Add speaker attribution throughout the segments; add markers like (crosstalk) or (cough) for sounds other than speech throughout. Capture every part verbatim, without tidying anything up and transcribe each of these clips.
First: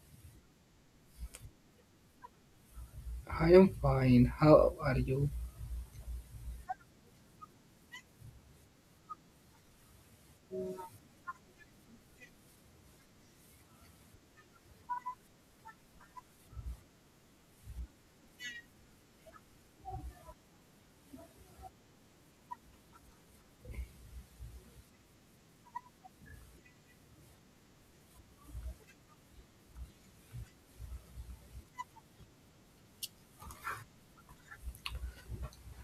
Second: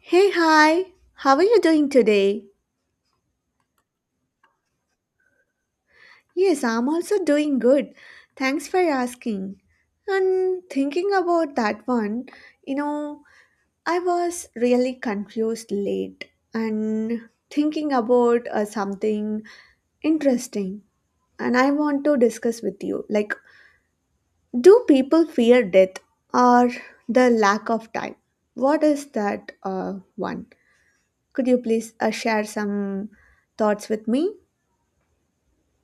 Speaker 1: Hey, hi. How are you doing today?
Speaker 2: I am fine. How are you?
Speaker 1: Yes, I'm also doing good. Thanks for asking. And thinking about that one, you know, I was really confused late and thinking about uh, something interesting. And I want to discuss with you like, do people fear death or the lack of time? What is that uh, one? Could you please uh, share some thoughts with me?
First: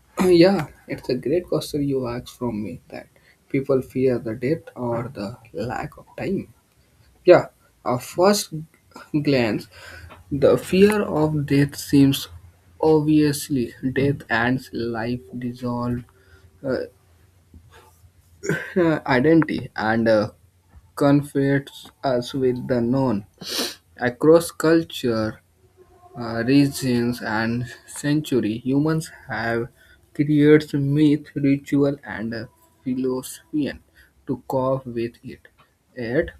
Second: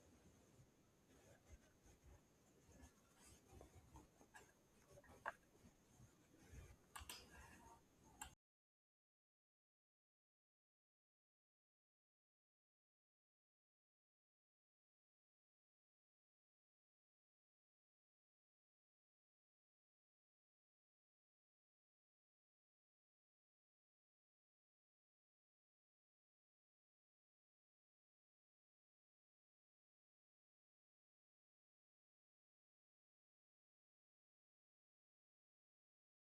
Speaker 2: (clears throat) Yeah, it's a great question you asked from me, that people fear the death or the lack of time. Yeah, at first glance, the fear of death seems obviously death and life dissolve uh, (clears throat) identity and uh, confronts us with the known. Across culture, uh, regions and century, humans have created myth, ritual, and uh, philosophy to cope with it. Yet,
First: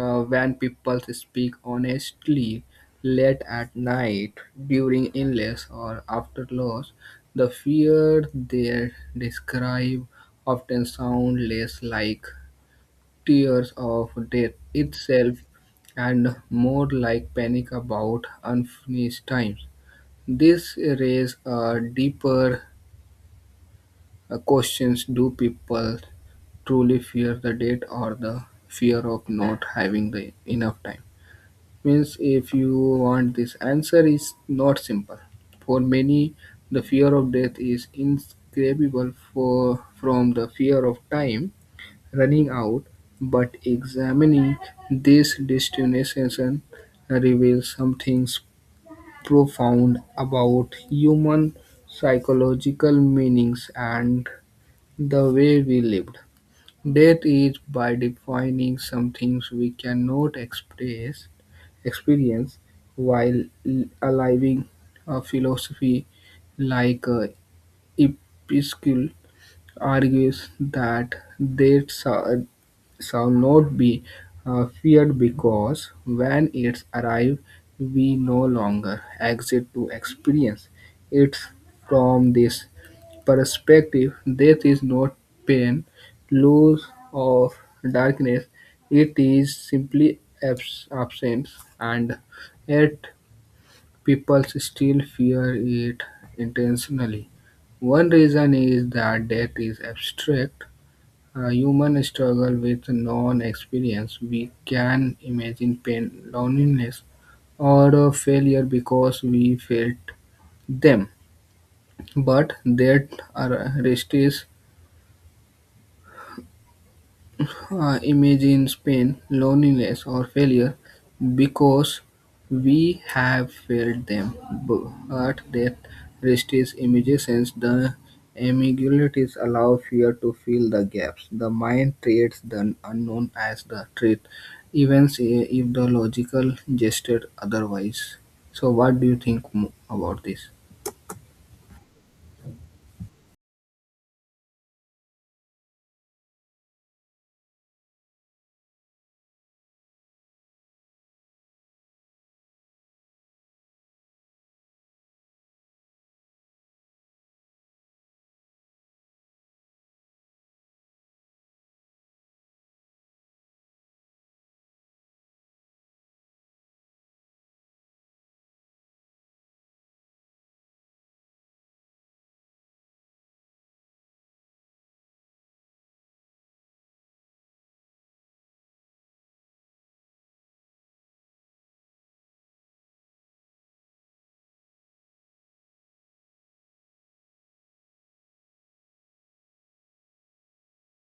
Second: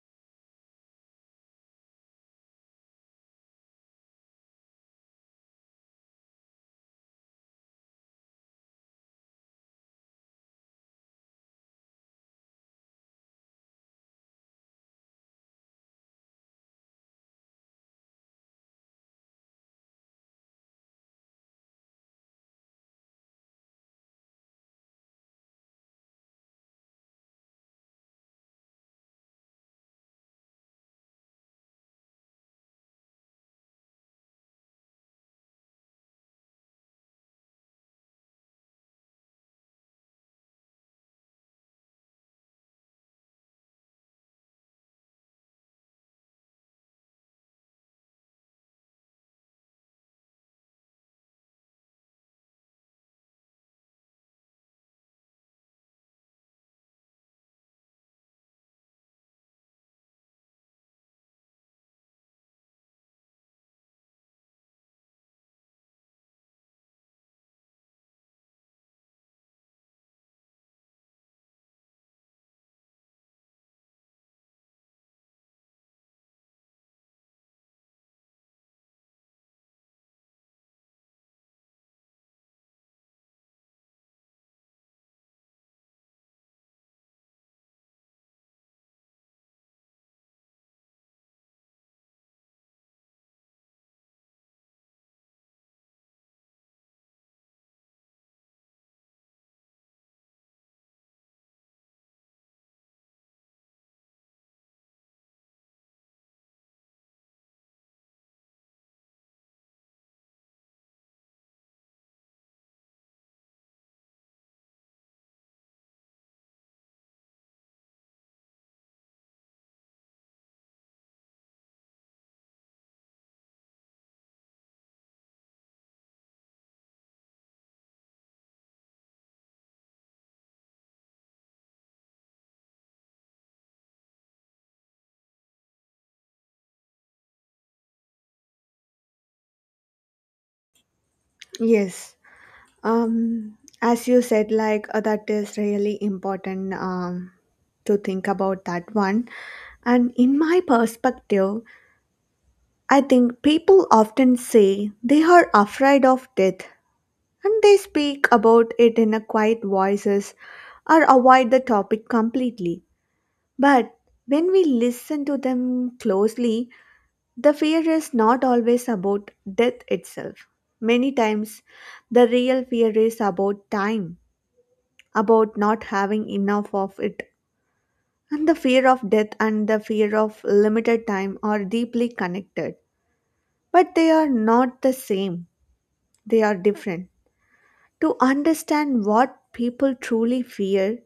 Speaker 2: uh, when people speak honestly late at night, during illness, or after loss, the fear they describe often sound less like tears of death itself and more like panic about unfinished times. This raises a deeper uh, questions: do people truly fear the date or the fear of not having the enough time? Means, if you want this answer, is not simple. For many, the fear of death is inscribable for from the fear of time running out. But examining these destinations reveals something profound about human psychological meanings and the way we lived. Death is by defining some things we cannot express experience while l- alive, a philosophy like uh, Episcule argues that they shall shall not be uh, feared because when it arrives, we no longer exist to experience it from this perspective. Death is not pain, loss of darkness, it is simply abs- absence, and yet people still fear it intentionally. One reason is that death is abstract. Uh, humans struggle with non experience. We can imagine pain, loneliness, or a failure because we felt them. But that uh, resists uh, imagine pain, loneliness, or failure because we have felt them. But that rest resists imaginations, the ambiguities allow fear to fill the gaps. The mind treats the unknown as the truth, even say- if the logical gestured otherwise. So, what do you think mo- about this?
Speaker 1: Yes. Um, as you said, like uh, that is really important um, to think about that one. And in my perspective, I think people often say they are afraid of death, and they speak about it in a quiet voices or avoid the topic completely. But when we listen to them closely, the fear is not always about death itself. Many times, the real fear is about time, about not having enough of it. And the fear of death and the fear of limited time are deeply connected. But they are not the same, they are different. To understand what people truly fear,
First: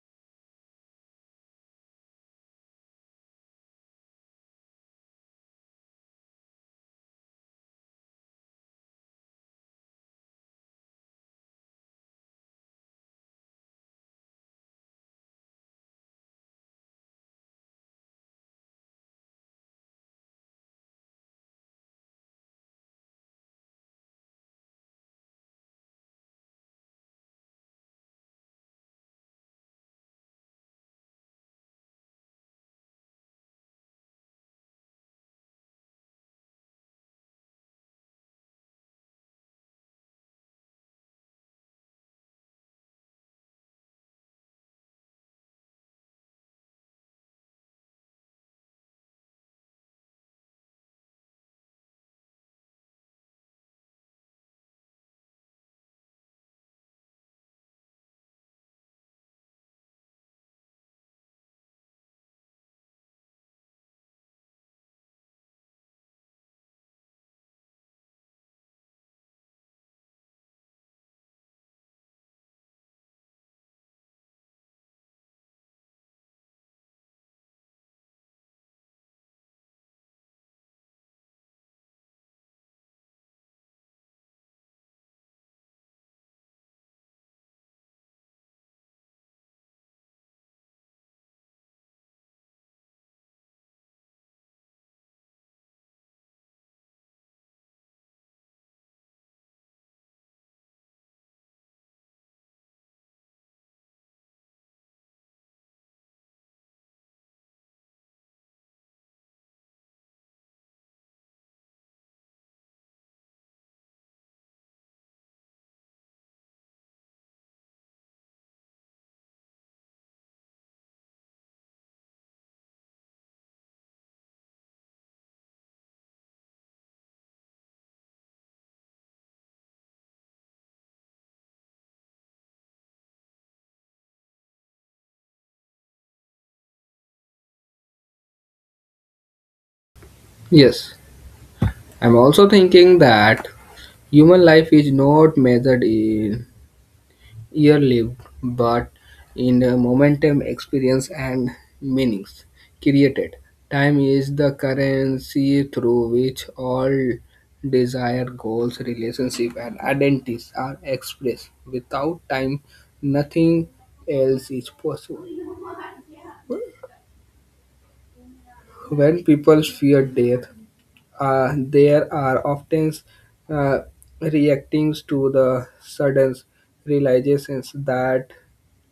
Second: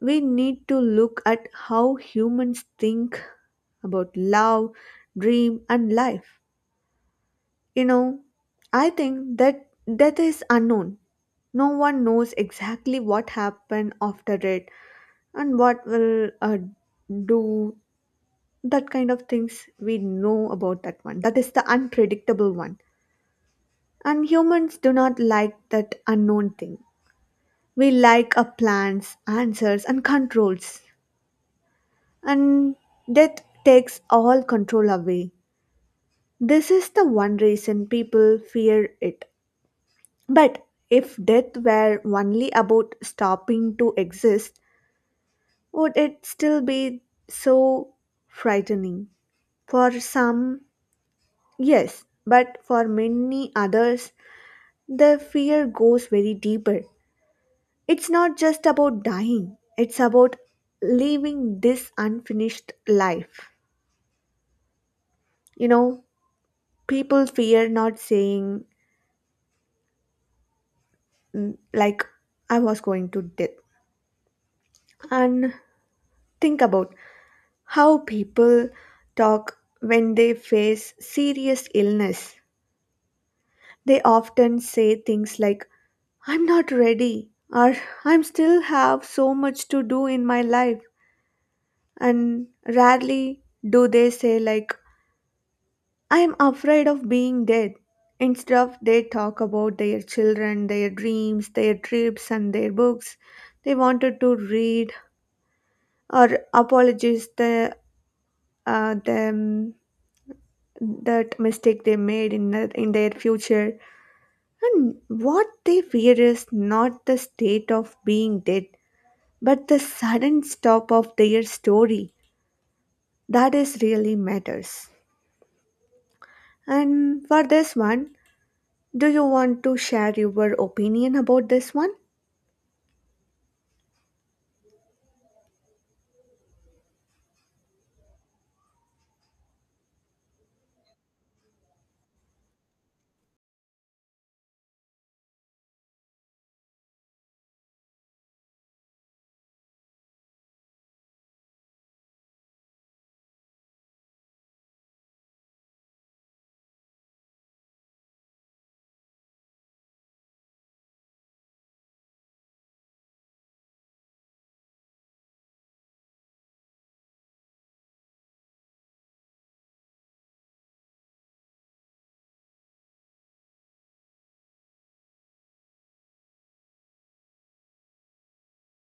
Speaker 1: we need to look at how humans think about love, dream, and life. You know, I think that death is unknown. No one knows exactly what happened after it and what will uh, do that kind of things we know about that one. That is the unpredictable one. And humans do not like that unknown thing. We like our plans, answers, and controls. And death takes all control away. This is the one reason people fear it. But if death were only about stopping to exist, would it still be so frightening? For some, yes, but for many others, the fear goes very deeper. It's not just about dying, it's about leaving this unfinished life. You know, people fear not saying, mm, like, I was going to death. And think about how people talk when they face serious illness. They often say things like, I'm not ready, or I'm still have so much to do in my life. And rarely do they say, like, I'm afraid of being dead. Instead of they talk about their children, their dreams, their trips, and their books they wanted to read, or apologize the, uh, them that mistake they made in the, in their future, and what they fear is not the state of being dead, but the sudden stop of their story that is really matters. And for this one, do you want to share your opinion about this one?
Speaker 2: Yes, I'm also thinking that human life is not measured in year lived, but in the momentum, experience, and meanings created. Time is the currency through which all desire, goals, relationship, and identities are expressed. Without time, nothing else is possible. When people fear death, uh, they are often uh, reacting to the sudden realizations that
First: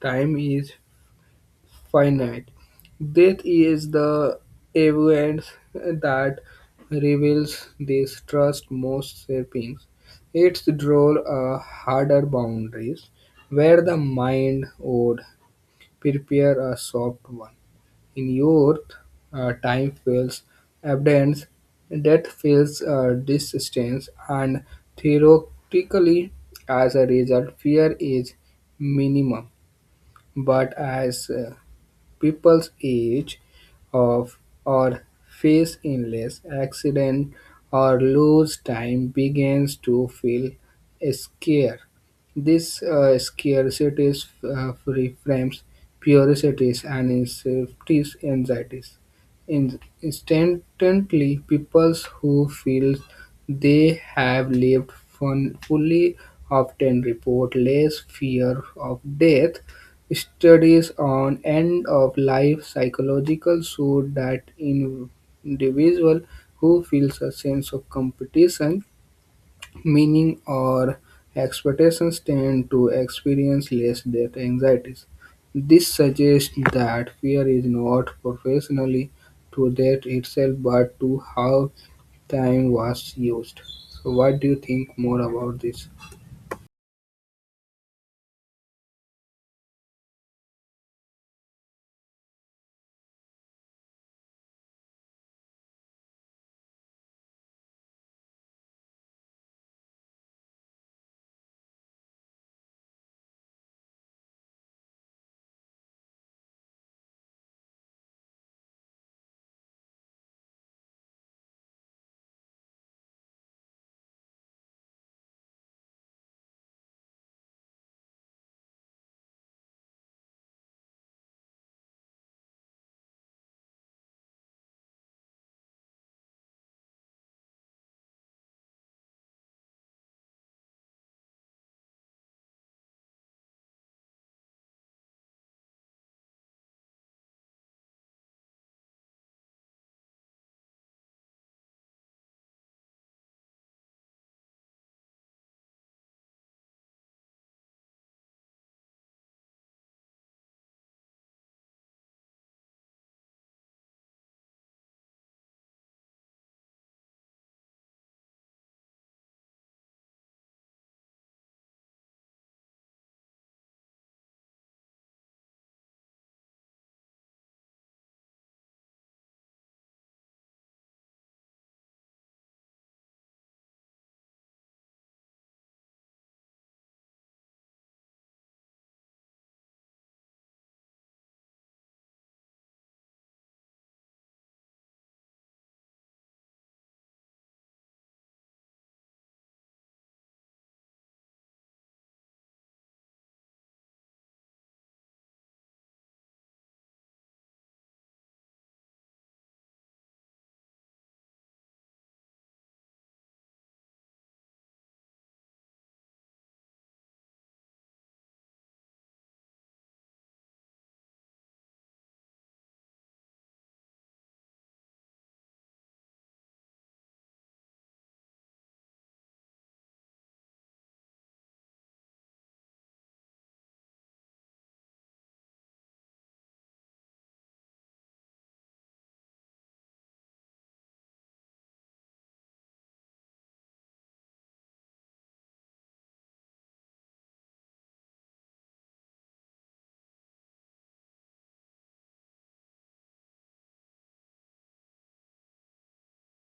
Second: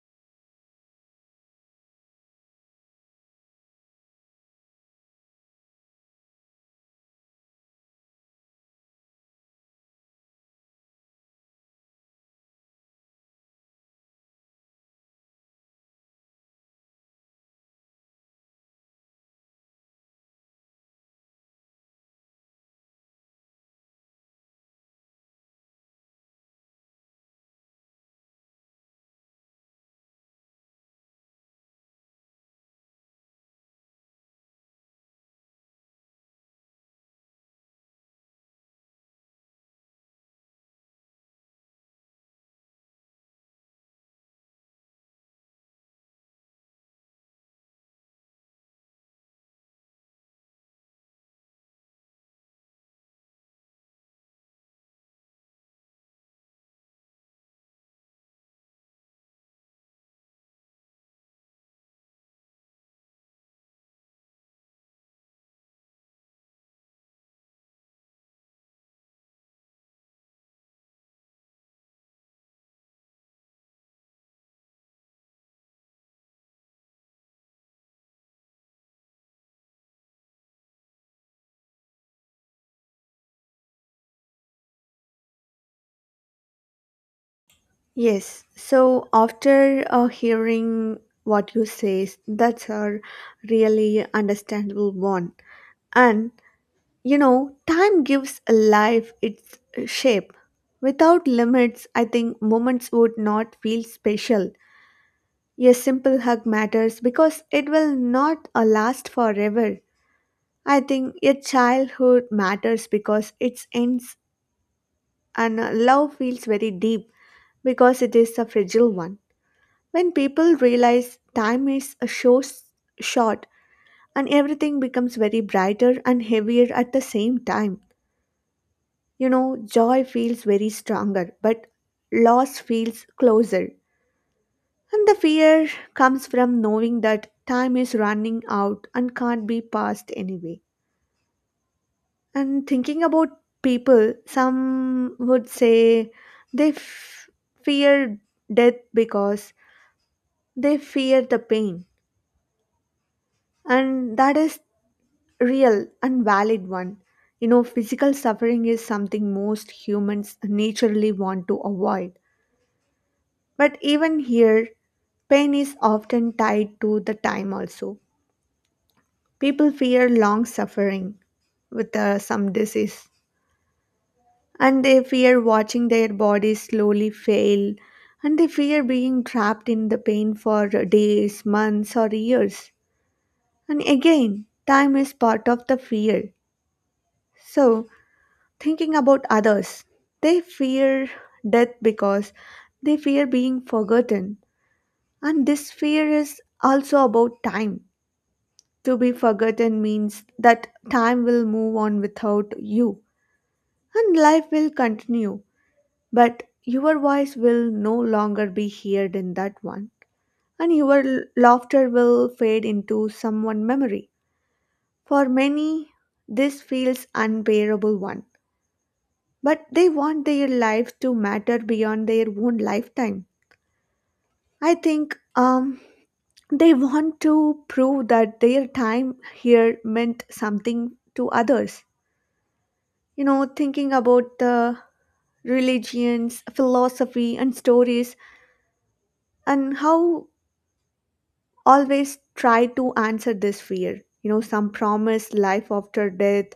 Speaker 2: time is finite. Death is the evidence that reveals this trust most sapiens. Its draw a harder boundaries where the mind would prepare a soft one. In youth, uh, time feels abundance, death feels uh, distance, and theoretically, as a result, fear is minimum. But as uh, people's age of or face illness, accident, or lose time begins to feel scarce. This uh, scarcity uh, reframes purities and instinctive anxieties. In- instantly, people who feel they have lived fun- fully often report less fear of death. Studies on end-of-life psychological show that individual who feels a sense of competition, meaning, or expectations tend to experience less death anxieties. This suggests that fear is not professionally to death itself, but to how time was used. So, what do you think more about this?
Speaker 1: Yes. So after uh, hearing what you say, that's a really understandable one. And you know, time gives a life its uh, shape. Without limits, I think moments would not feel special. A simple hug matters because it will not uh, last forever. I think a childhood matters because it ends, and uh, love feels very deep because it is a fragile one. When people realize time is a so s- short, and everything becomes very brighter and heavier at the same time. You know, joy feels very stronger, but loss feels closer. And the fear comes from knowing that time is running out and can't be passed anyway. And thinking about people, some would say they f- fear death because they fear the pain. And that is real and valid one. You know, physical suffering is something most humans naturally want to avoid. But even here, pain is often tied to the time also. People fear long suffering with uh, some disease, and they fear watching their bodies slowly fail, and they fear being trapped in the pain for days, months, or years. And again, time is part of the fear. So, thinking about others, they fear death because they fear being forgotten, and this fear is also about time. To be forgotten means that time will move on without you and life will continue, but your voice will no longer be heard in that one, and your l- laughter will fade into someone memory. For many, this feels unbearable one, but they want their life to matter beyond their own lifetime. I think um they want to prove that their time here meant something to others. You know, thinking about the religions, philosophy, and stories, and how always try to answer this fear. You know, some promise life after death,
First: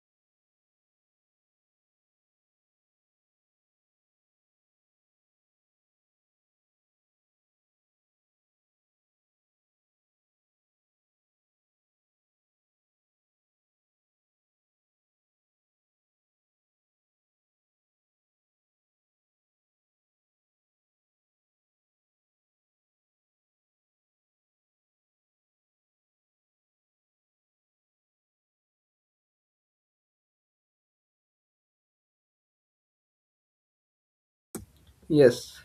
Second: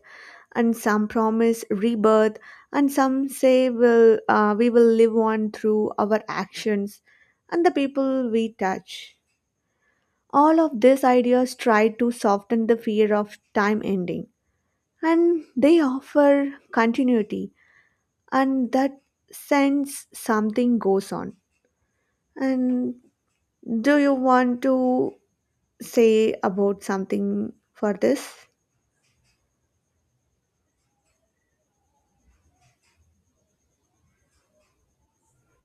Speaker 1: and some promise rebirth, and some say will uh, we will live on through our actions and the people we touch. All of these ideas try to soften the fear of time ending, and they offer continuity, and that sense something goes on. And do you want to say about something for this?
Speaker 2: Yes.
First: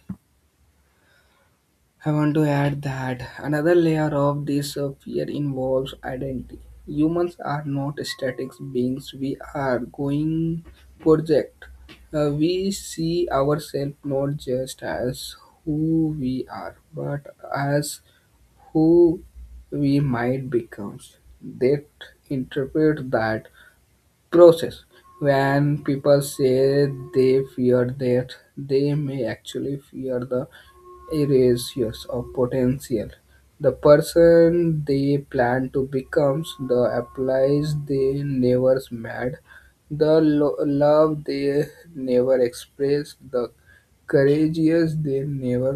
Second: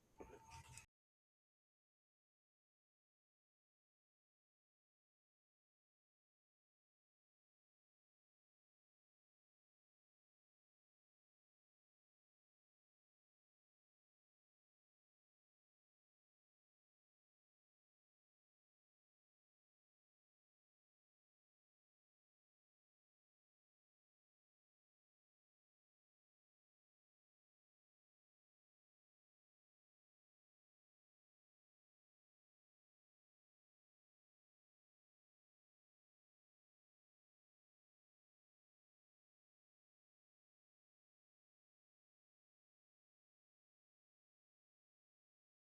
Speaker 2: I want to add that another layer of this uh, fear involves identity. Humans are not static beings, we are going project. Uh, we see ourselves not just as who we are, but as who we might become. They interpret that process. When people say they fear death, they may actually fear the erasures of potential. The person they plan to becomes, the applies they never met, the lo- love they never expressed, the courageous they never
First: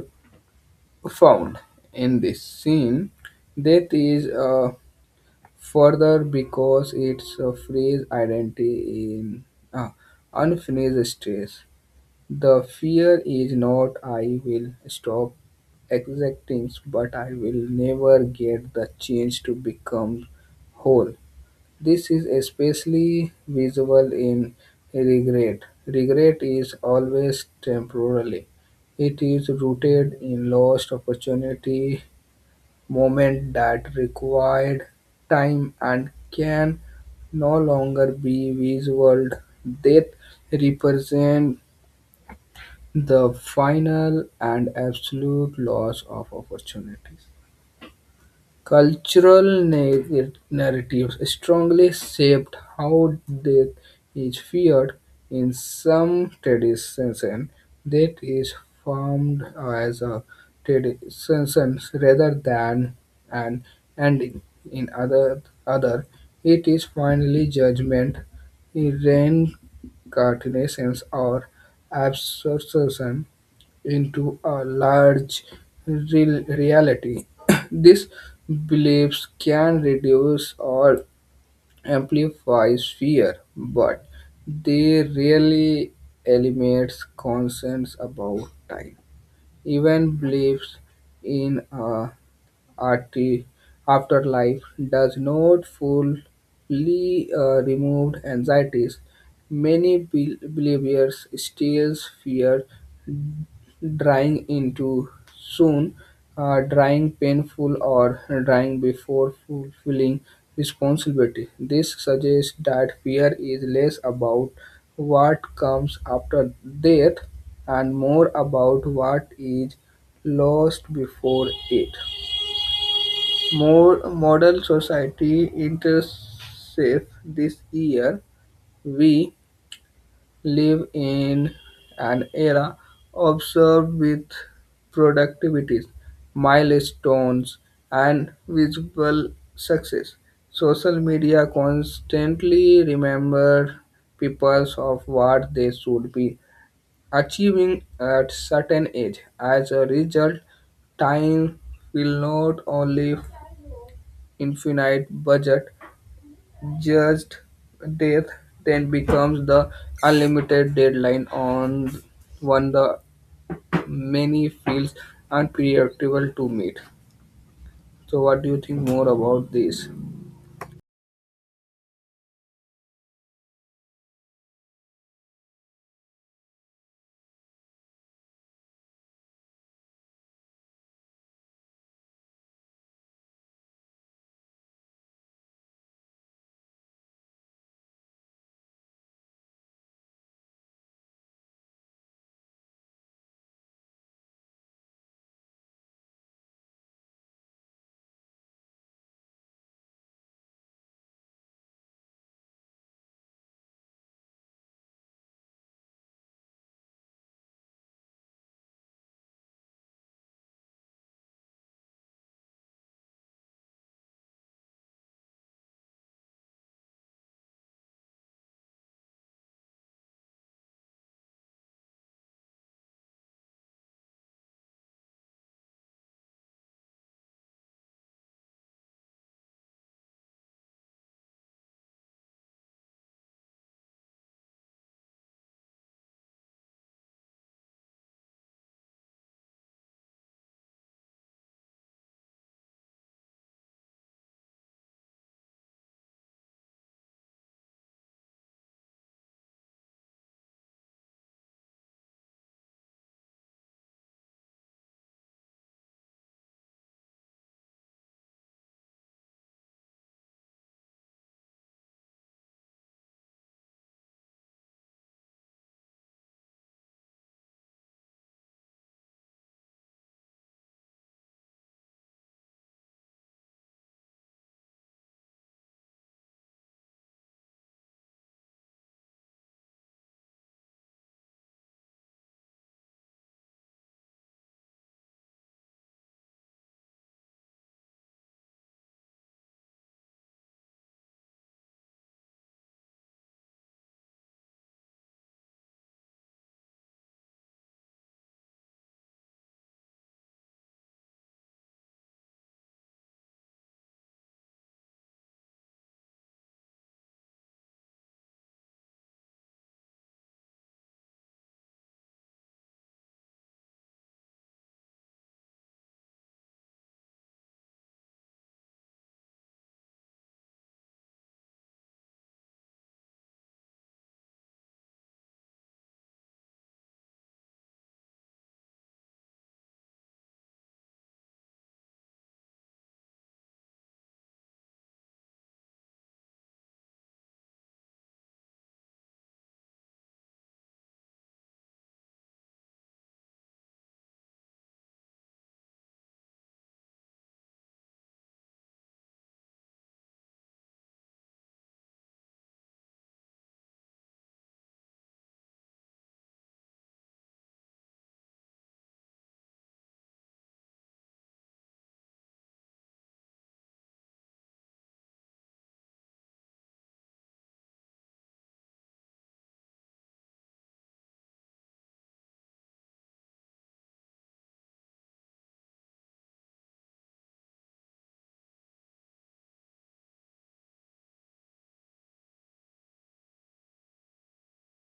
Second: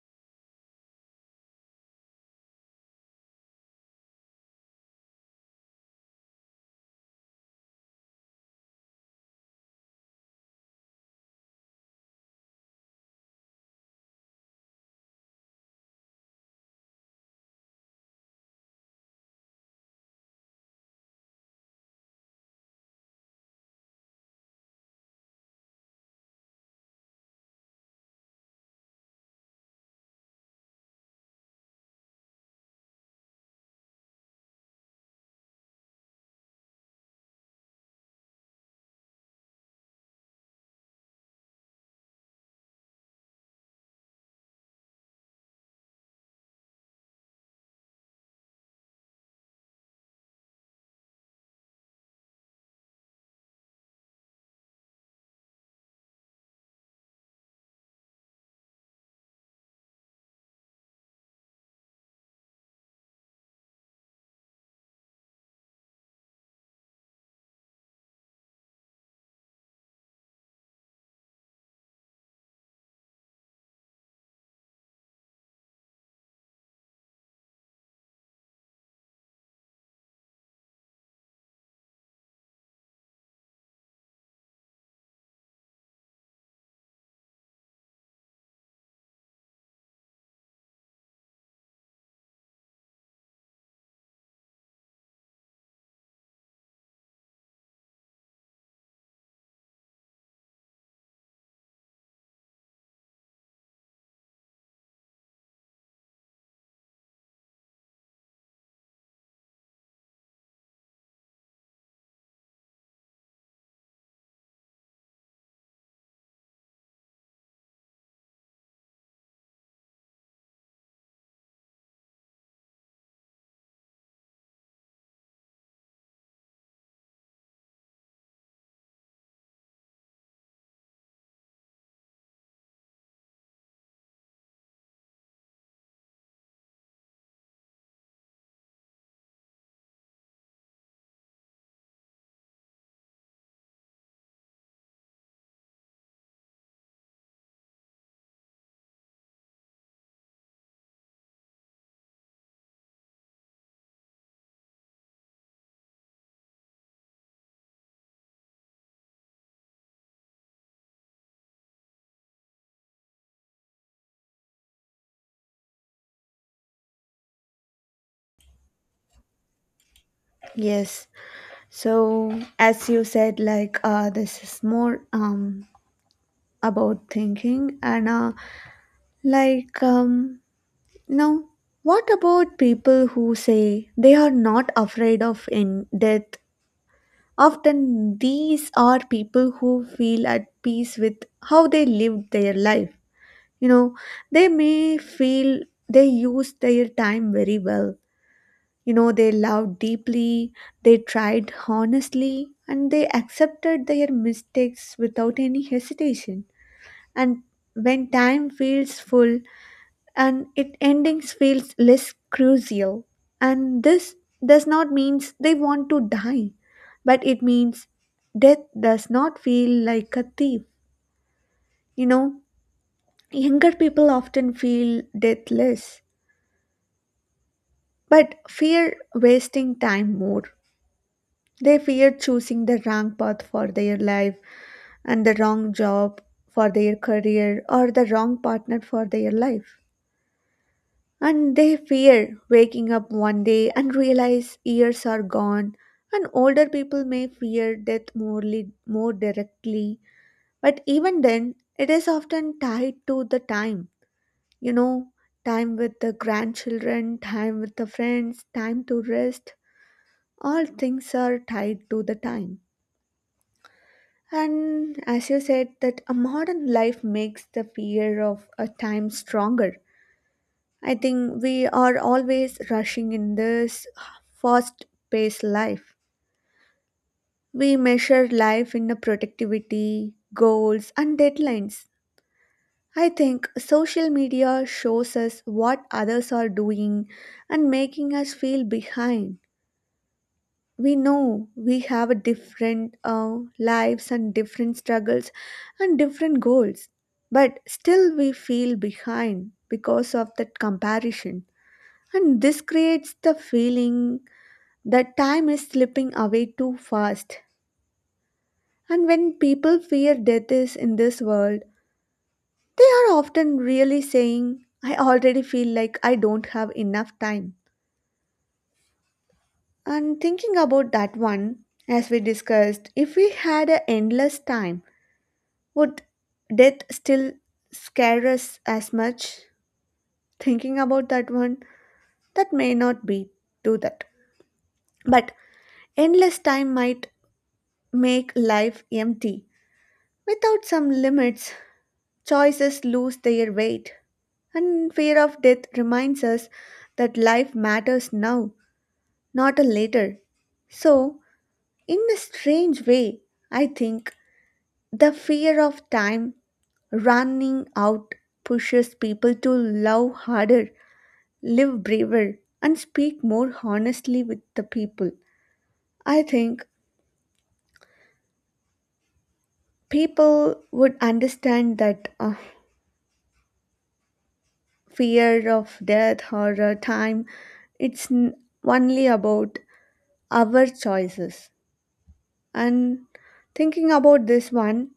Speaker 2: found. In this scene, death is uh, further because it's a phrase identity in uh, unfinished stress. The fear is not I will stop exacting, but I will never get the chance to become whole. This is especially visible in regret. Regret is always temporary. It is rooted in lost opportunity, moment that required time and can no longer be visual. Death represent the final and absolute loss of opportunities. Cultural na- narratives strongly shaped how death is feared. In some traditions, death is formed as a tradition rather than an ending. In other, other, it is finally judgment, reincarnations, or absorption into a large real reality. (coughs) (clears throat) These beliefs can reduce or amplify fear, but they rarely eliminate concerns about time. Even beliefs in a arti- afterlife does not fully uh, remove anxieties. Many bel- believers still fear drying into soon, uh, drying painful or drying before fulfilling responsibility. This suggests that fear is less about what comes after death and more about what is lost before it. More modern society intersects this year. We live in an era observed with productivities, milestones, and visible success. Social media constantly remember people of what they should be achieving at certain age. As a result, time will not only infinite budget judged death then becomes the unlimited deadline on one the many feels unpredictable to meet. So what do you think more about this?
Speaker 1: Yes. So, as you said, like uh, this is more um about thinking and uh, like um now, what about people who say they are not afraid of in death? Often these are people who feel at peace with how they lived their life. You know, they may feel they used their time very well. You know, they loved deeply, they tried honestly, and they accepted their mistakes without any hesitation. And when time feels full, and it endings feels less crucial. And this does not means they want to die, but it means death does not feel like a thief. You know, younger people often feel deathless, but fear wasting time more. They fear choosing the wrong path for their life and the wrong job for their career or the wrong partner for their life. And they fear waking up one day and realize years are gone. And older people may fear death morely, more directly, but even then, it is often tied to the time. You know, time with the grandchildren, time with the friends, time to rest, all things are tied to the time. And as you said, that a modern life makes the fear of a time stronger. I think we are always rushing in this fast paced life. We measure life in the productivity, goals, and deadlines. I think social media shows us what others are doing and making us feel behind. We know we have a different uh, lives and different struggles and different goals, but still we feel behind because of that comparison, and this creates the feeling that time is slipping away too fast. And when people fear death is in this world, they are often really saying, I already feel like I don't have enough time. And thinking about that one, as we discussed, if we had a endless time, would death still scare us as much? Thinking about that one, that may not be do that. But endless time might make life empty. Without some limits, choices lose their weight. And fear of death reminds us that life matters now, not a later. So, in a strange way, I think the fear of time running out pushes people to love harder, live braver, and speak more honestly with the people. I think people would understand that uh, fear of death or uh, time, it's n- only about our choices. And thinking about this one,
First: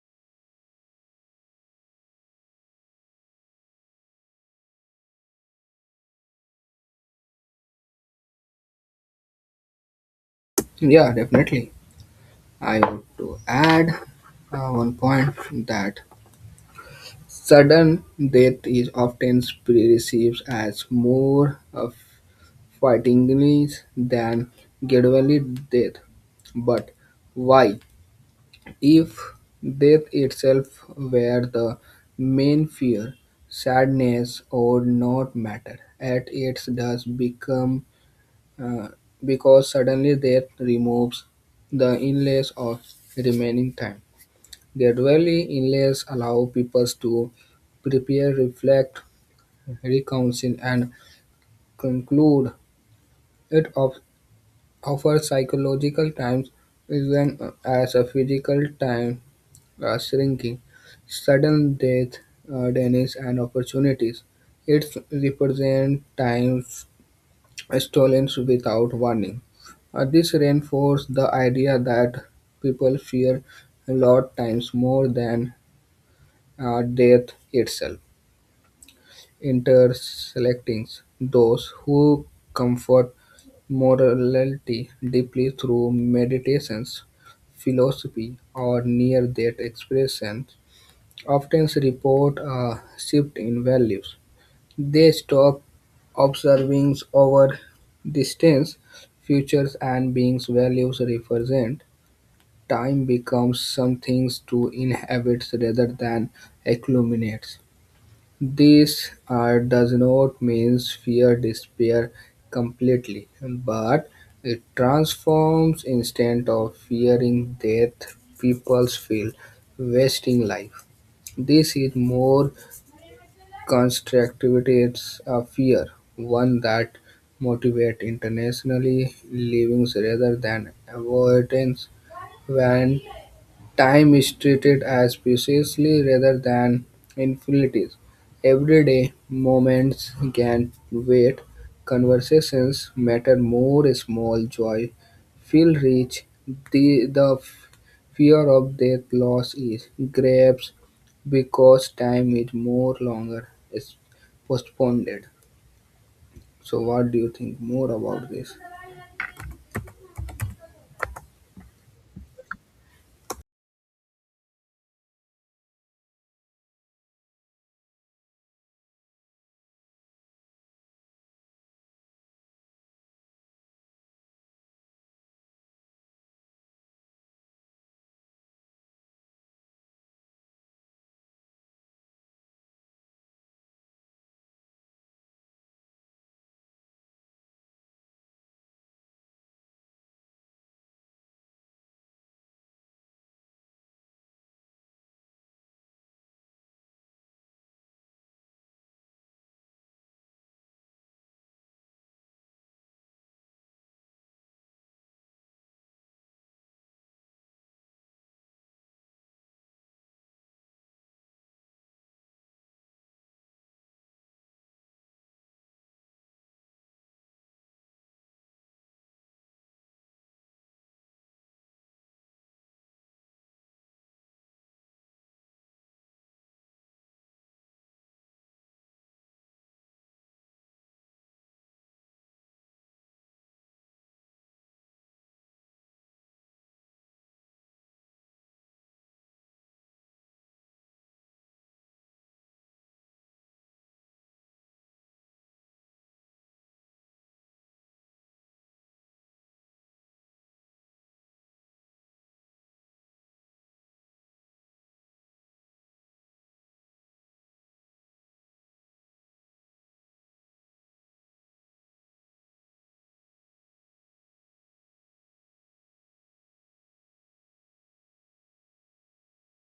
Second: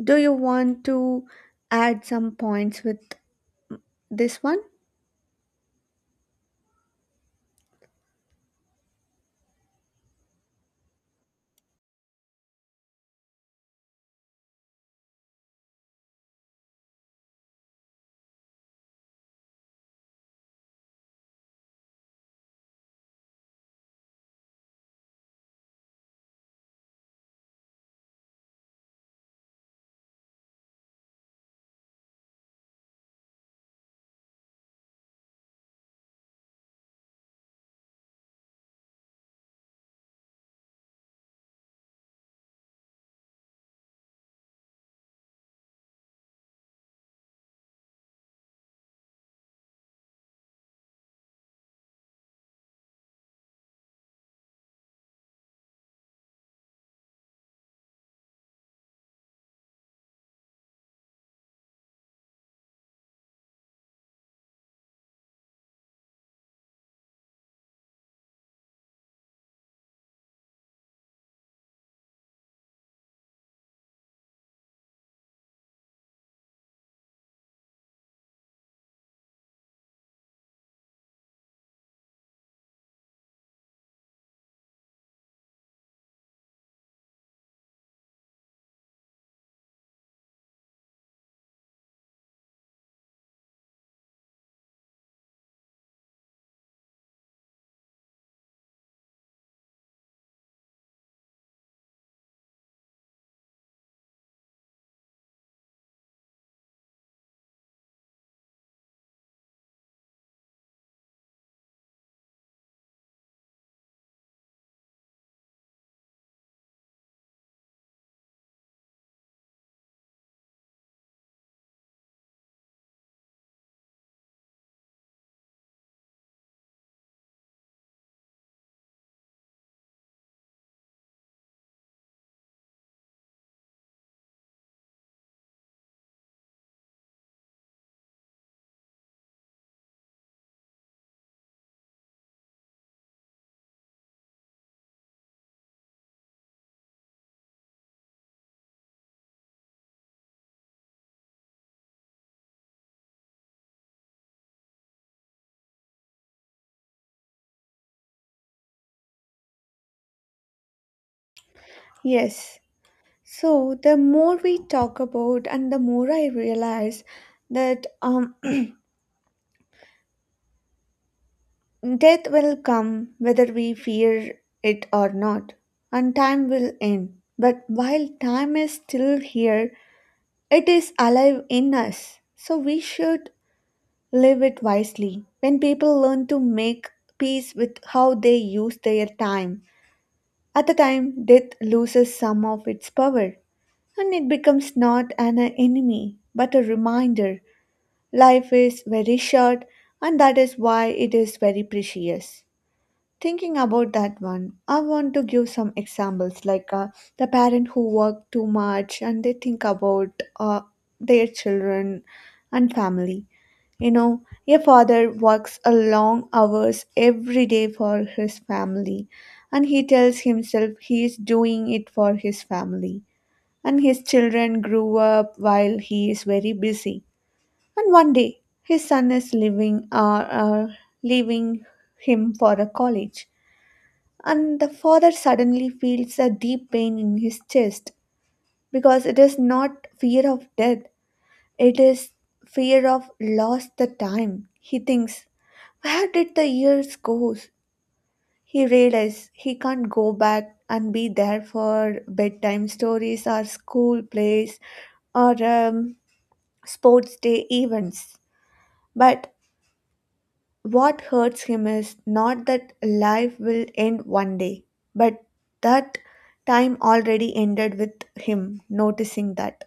Speaker 1: do you want to add some points with this one?
Speaker 2: Yeah, definitely. I want to add uh, one point that sudden death is often perceived as more of fightingly than gradually death. But why? If death itself were the main fear, sadness would not matter. At its does become uh, because suddenly death removes the illness of remaining time. Gradually, illness allow people to prepare, reflect, reconcile, and conclude. It of, offers psychological times even uh, as a physical time uh, shrinking, sudden death, uh, denies, and opportunities. It represents times stolen without warning. Uh, this reinforces the idea that people fear a lot times more than uh, death itself, interselecting those who comfort morality deeply through meditations, philosophy, or near-death expression often report a shift in values. They stop observing over distance, futures, and beings values represent. Time becomes something to inhabit rather than accumulate. This uh, does not mean fear disappear completely, but it transforms instead of fearing death, people feel wasting life. This is more constructive a fear, one that motivates internationally livings rather than avoidance. When time is treated as precisely rather than infinities, everyday moments can wait. Conversations matter more. Small joy feel rich. The, the fear of death loss is grapes because time is more longer is postponed. So, what do you think more about this?
Speaker 1: Yes. So the more we talk about and the more I realize that um (clears throat) death will come whether we fear it or not, and time will end. But while time is still here, it is alive in us. So we should live it wisely. When people learn to make peace with how they use their time, at the time death loses some of its power, and it becomes not an enemy but a reminder life is very short, and that is why it is very precious. Thinking about that one, I want to give some examples like uh, the parent who work too much and they think about uh, their children and family. You know, a father works a long hours every day for his family, and he tells himself he is doing it for his family. And his children grew up while he is very busy. And one day, his son is leaving, uh, uh, leaving him for a college, and the father suddenly feels a deep pain in his chest because it is not fear of death, it is fear of lost the time. He thinks, where did the years go? He realizes he can't go back and be there for bedtime stories or school plays, or um, sports day events. But what hurts him is not that life will end one day, but that time already ended with him noticing that.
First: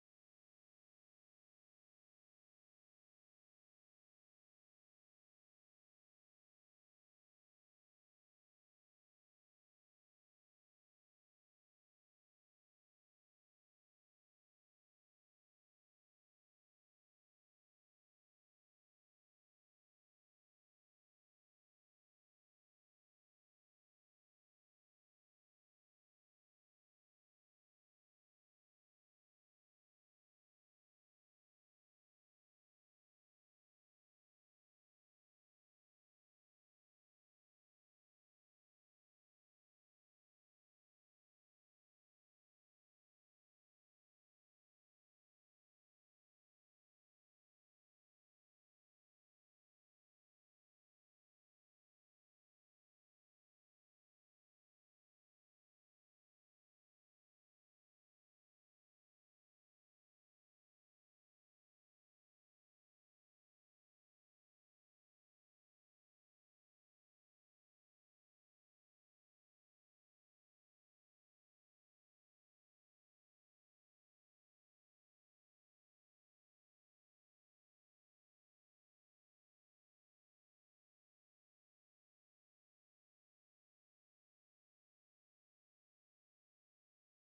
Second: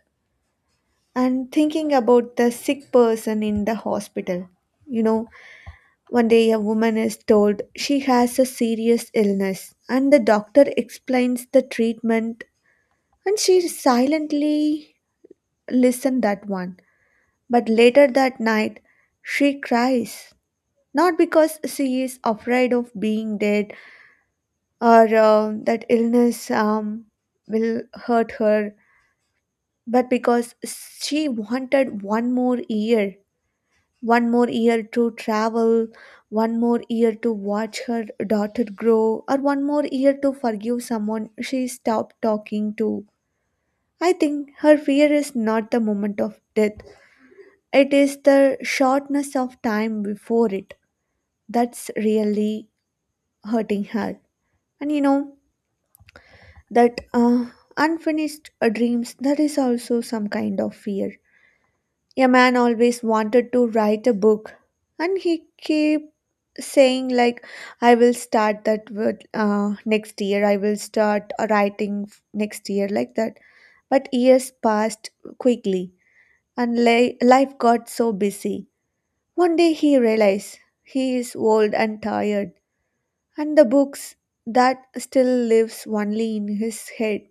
Speaker 1: And thinking about the sick person in the hospital. You know, one day a woman is told she has a serious illness, and the doctor explains the treatment, and she silently listened that one. But later that night, she cries not because she is afraid of being dead or uh, that illness um, will hurt her, but because she wanted one more year, one more year to travel, one more year to watch her daughter grow, or one more year to forgive someone she stopped talking to. I think her fear is not the moment of death, it is the shortness of time before it. That's really hurting her. And you know that uh, unfinished uh, dreams, that is also some kind of fear. A man always wanted to write a book, and he kept saying like, I will start that with, uh, next year, I will start writing f- next year, like that. But years passed quickly, and li- life got so busy. One day he realized he is old and tired, and the books that still lives only in his head.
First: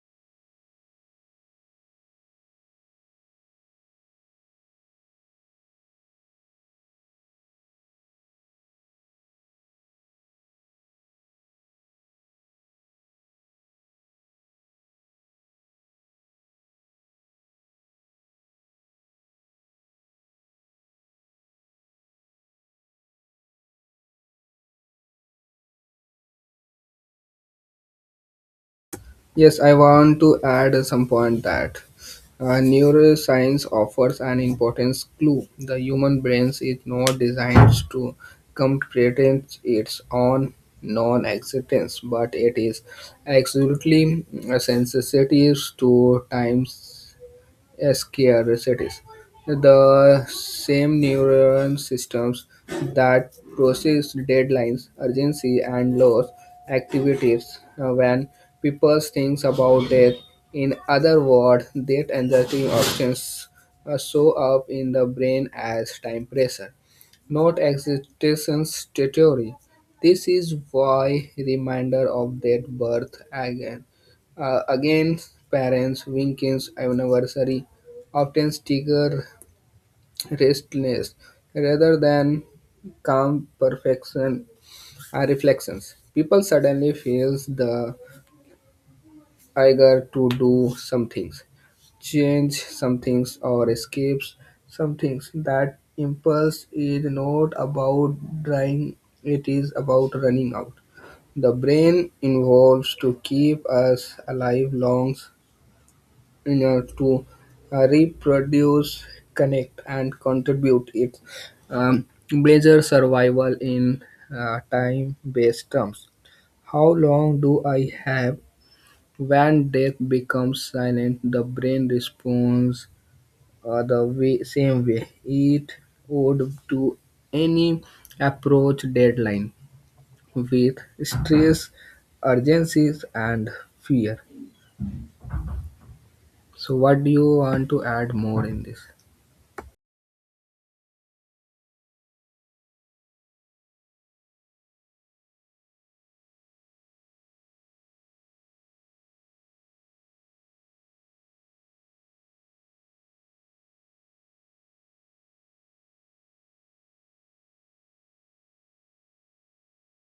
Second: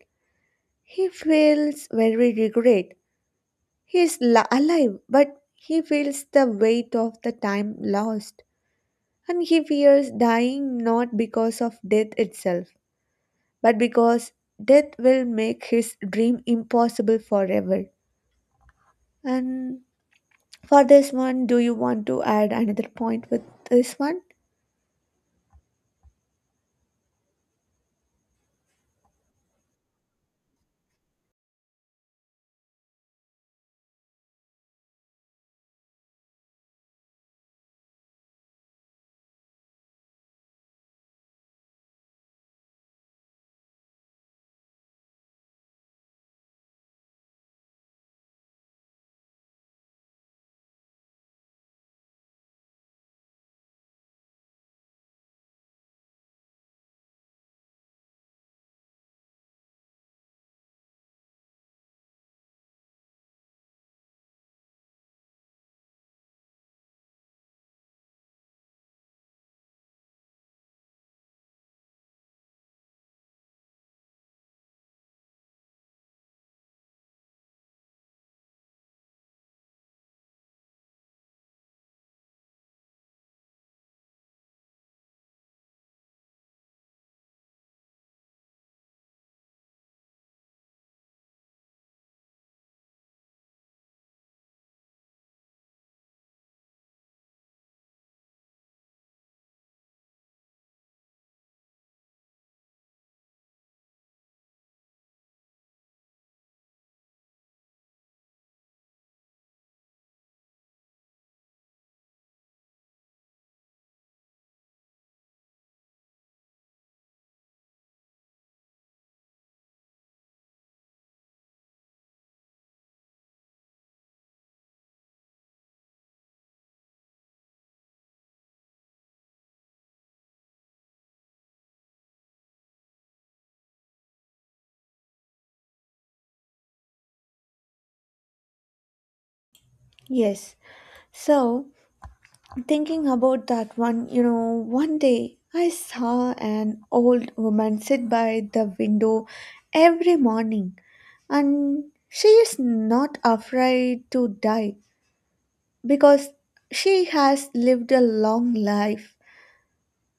Speaker 1: He feels very regret. He is la- alive, but he feels the weight of the time lost. And he fears dying not because of death itself, but because death will make his dream impossible forever. And for this one, do you want to add another point with this one?
Speaker 2: Yes, I want to add some point that uh, neuroscience offers an important clue. The human brain is not designed to comprehend its own non-existence, but it is absolutely uh, sensitive to time, scared cities. The same neuron systems that process deadlines, urgency, and loss activities uh, when people think about death. In other words, death anxiety options uh, show up in the brain as time pressure not existence theory. This is why reminder of death birth again uh, against parents, Winkins anniversary often sticker restlessness rather than calm perfection uh, reflections. People suddenly feels the eager to do some things, change some things, or escapes some things. That impulse is not about dying; it is about running out. The brain involves to keep us alive long, you know, to uh, reproduce, connect, and contribute its um, blazer survival in uh, time-based terms. How long do I have? When death becomes silent, the brain responds uh, the way, same way it would to any approach deadline with stress, urgencies, and fear. So, what do you want to add more in this?
Speaker 1: Yes. So, thinking about that one, you know, one day I saw an old woman sit by the window every morning, and she is not afraid to die because she has lived a long life,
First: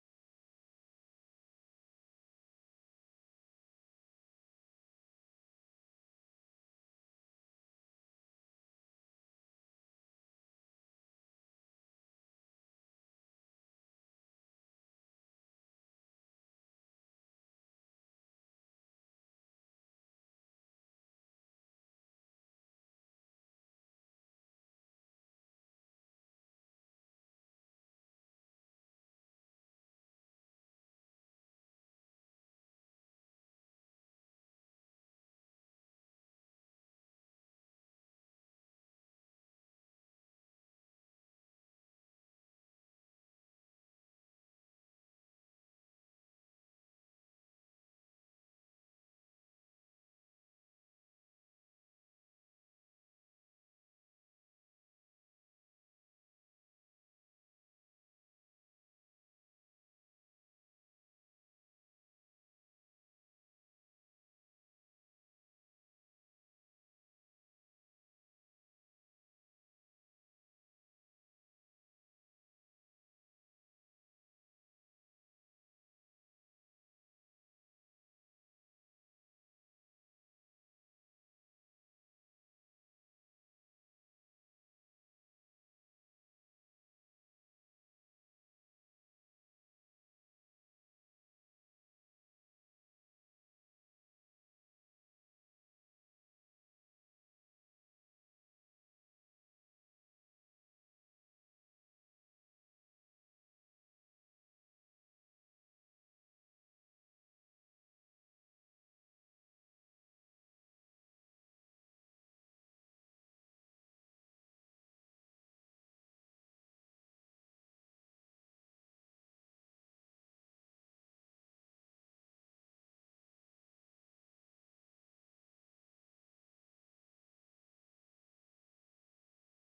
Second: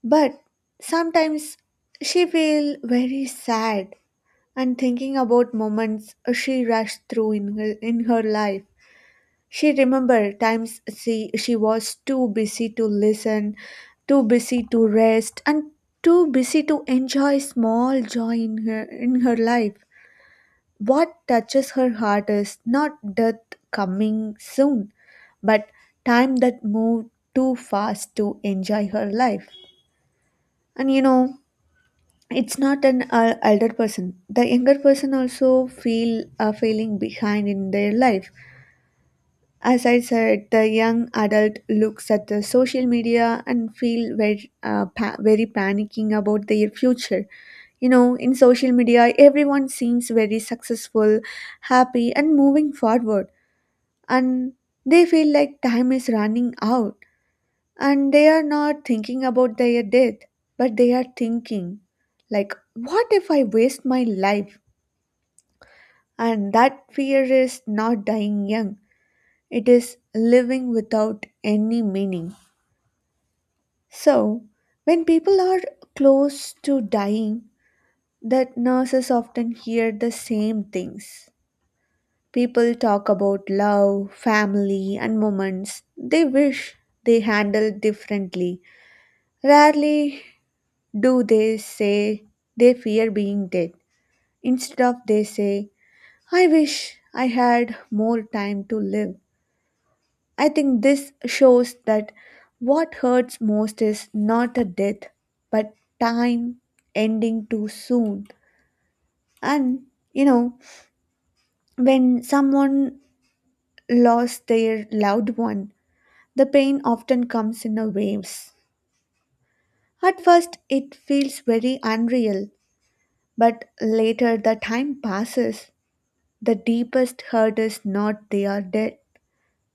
Speaker 1: but sometimes she feels very sad and thinking about moments she rushed through in her, in her life. She remember times she, she was too busy to listen, too busy to rest, and too busy to enjoy small joy in her in her life. What touches her heart is not death coming soon, but time that moved too fast to enjoy her life. And you know, it's not an uh, elder person. The younger person also feel uh, feeling behind in their life. As I said, the young adult looks at the social media and feel very, uh, pa- very panicking about their future. You know, in social media, everyone seems very successful, happy, and moving forward, and they feel like time is running out, and they are not thinking about their death, but they are thinking like, what if I waste my life? And that fear is not dying young, it is living without any meaning. So when people are close to dying, that nurses often hear the same things. People talk about love, family, and moments they wish they handled differently. Rarely do they say they fear being dead. Instead of they say, I wish I had more time to live. I think this shows that what hurts most is not a death, but time ending too soon. And you know, when someone lost their loved one, the pain often comes in a waves. At first, it feels very unreal, but later the time passes, the deepest hurt is not they are dead,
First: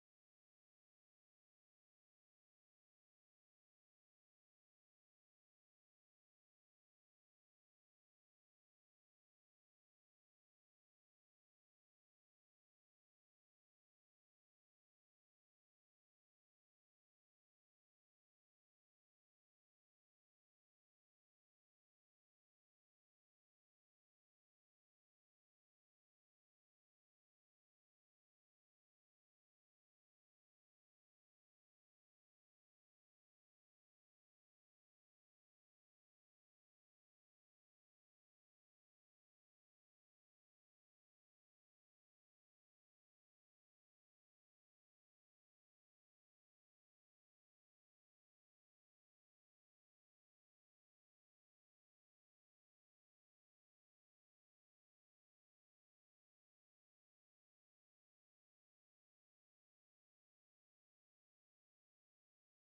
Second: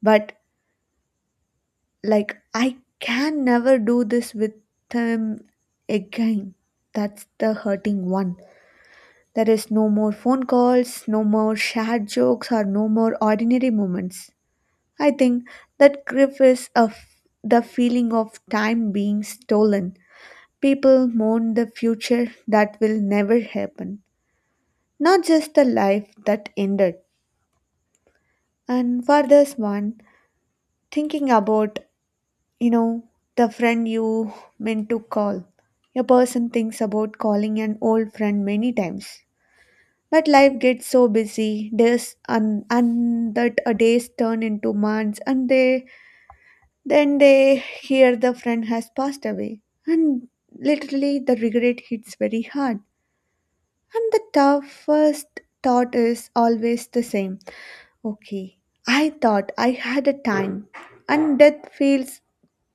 Speaker 1: but like, I can never do this with them again. That's the hurting one. There is no more phone calls, no more shared jokes, or no more ordinary moments. I think that grief is of the feeling of time being stolen. People mourn the future that will never happen, not just the life that ended. And for this one, thinking about, you know, the friend you meant to call. A person thinks about calling an old friend many times. But life gets so busy, days and, and that a days turn into months, and they then they hear the friend has passed away. And literally the regret hits very hard. And the toughest thought is always the same. Okay. I thought I had a time, and death feels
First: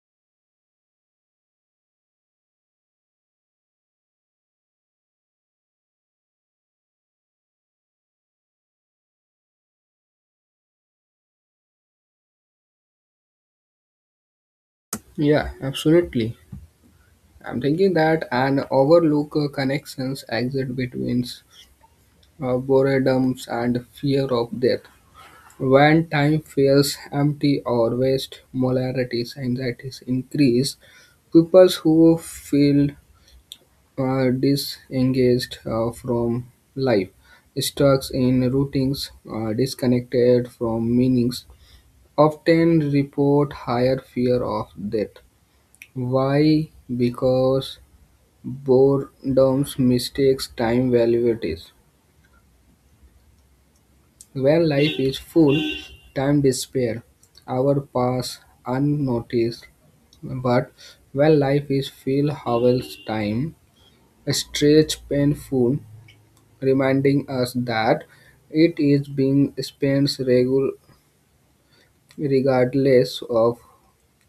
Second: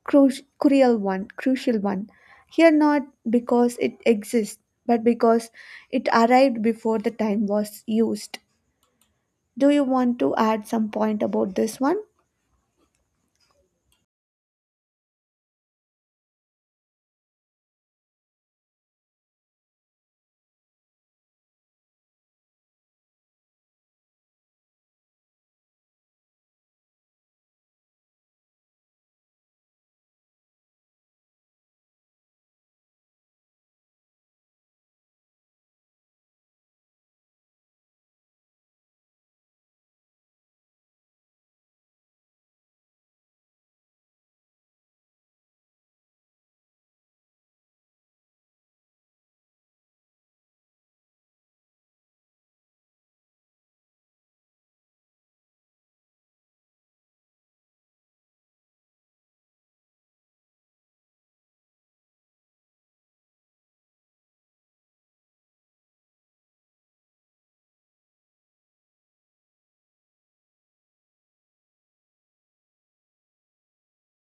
Speaker 1: cru- cruel one, crucial one. Here, not because it exists, but because it arrived before the time was used. Do you want to add some point about this one?
Speaker 2: Yeah, absolutely. I'm thinking that an overlook uh, connections exist between uh, boredoms and fear of death. When time feels empty or waste, molarities, anxieties increase. People who feel uh, disengaged uh, from life, stuck in routines, uh, disconnected from meanings, often report higher fear of death. Why? Because boredom mistakes time valuables. When life is full, time disappears. Hours pass unnoticed, but when life is filled, hours time stretch painful, reminding us that it is being spent regu- regardless of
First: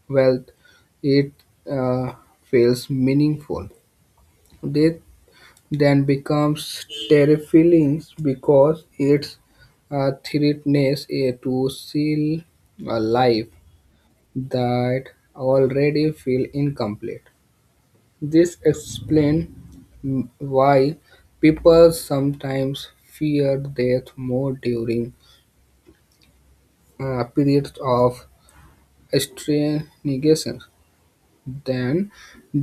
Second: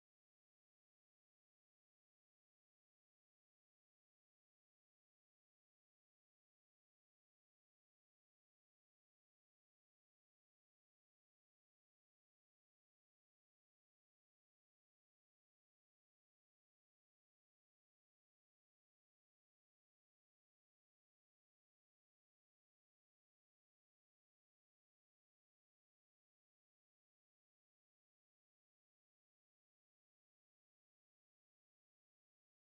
Speaker 2: wealth. It uh, feels meaningful. This then becomes terrifying because it's it threatens uh, to seal a life that already feel incomplete. This explains why people sometimes fear death more during uh, periods of stagnation than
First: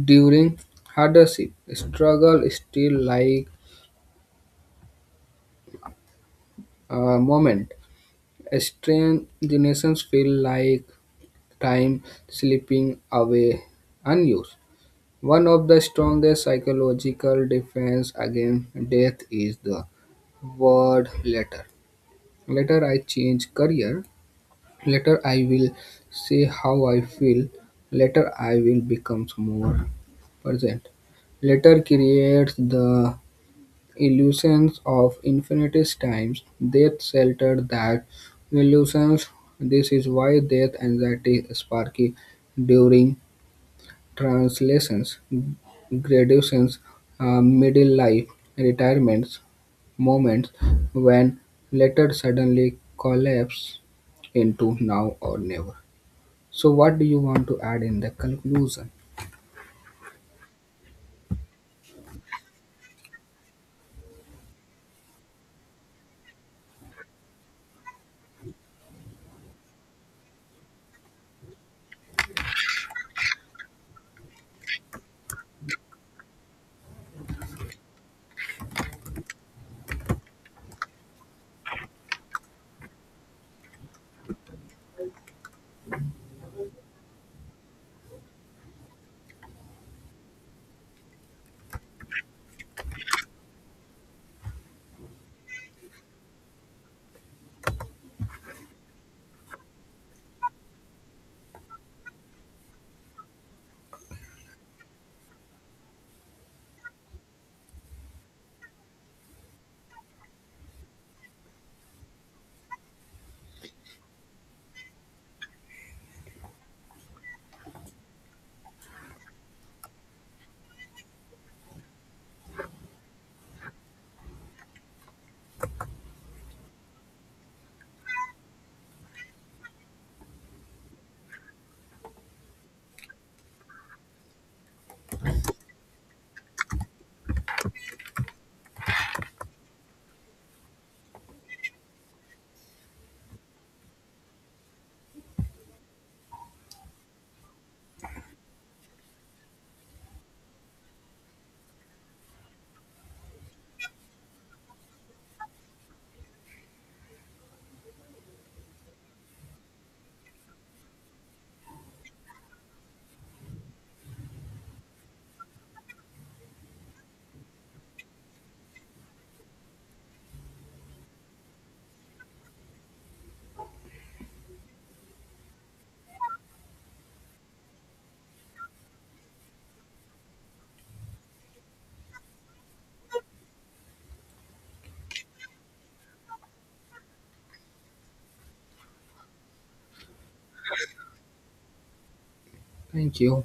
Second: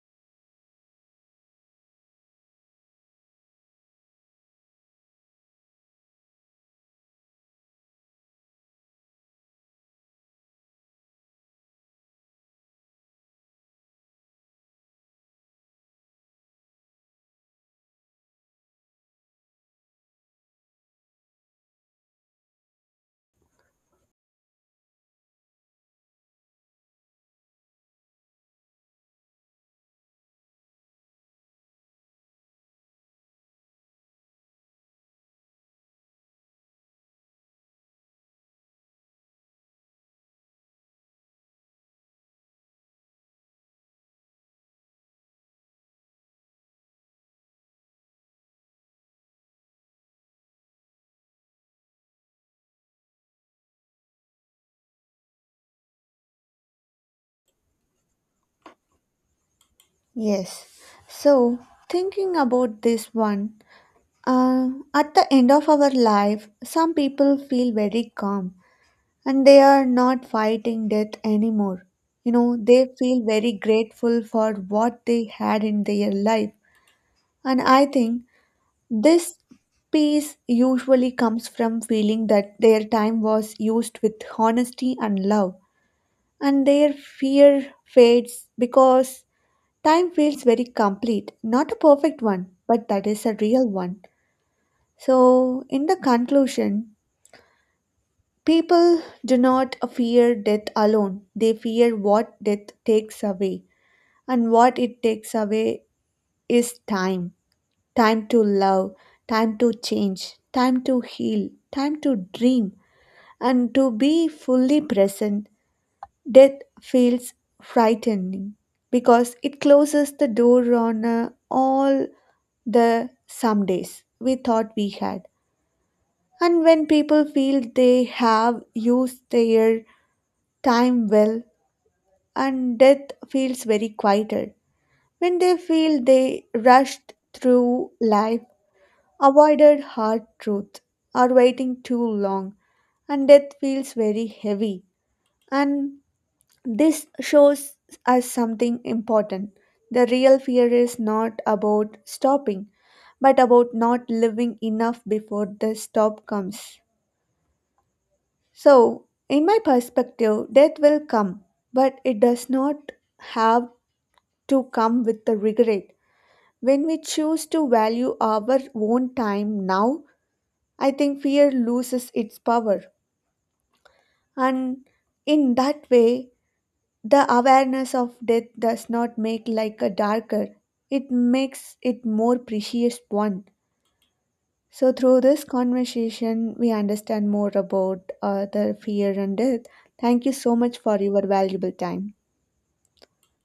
Speaker 2: during hardship. Struggle still like a moment. Strange generations feel like time slipping away unused. One of the strongest psychological defense against death is the word later. Later I change career. Later I will say how I feel. Later I will become more present. Later creates the illusions of infinities times, death sheltered that illusions. This is why death anxiety sparky during translations, graduations, uh, middle life, retirements, moments when later suddenly collapse into now or never. So what do you want to add in the conclusion?
Speaker 1: Yes. So, thinking about this one, uh, at the end of our life, some people feel very calm, and they are not fighting death anymore. You know, they feel very grateful for what they had in their life. And I think this peace usually comes from feeling that their time was used with honesty and love, and their fear fades because time feels very complete. Not a perfect one, but that is a real one. So, in the conclusion, people do not fear death alone, they fear what death takes away. And what it takes away is time, time to love, time to change, time to heal, time to dream, and to be fully present. Death feels frightening because it closes the door on uh, all the some days we thought we had. And when people feel they have used their time well, and death feels very quieter. When they feel they rushed through life, avoided hard truth, or waiting too long, and death feels very heavy. And this shows us something important. The real fear is not about stopping, but about not living enough before the stop comes. So, in my perspective, death will come, but it does not have to come with the regret. When we choose to value our own time now, I think fear loses its power. And in that way, the awareness of death does not make like a darker, it makes it more precious one. So through this conversation, we understand more about uh, the fear and death. Thank you so much for your valuable time.
Speaker 2: Thank you.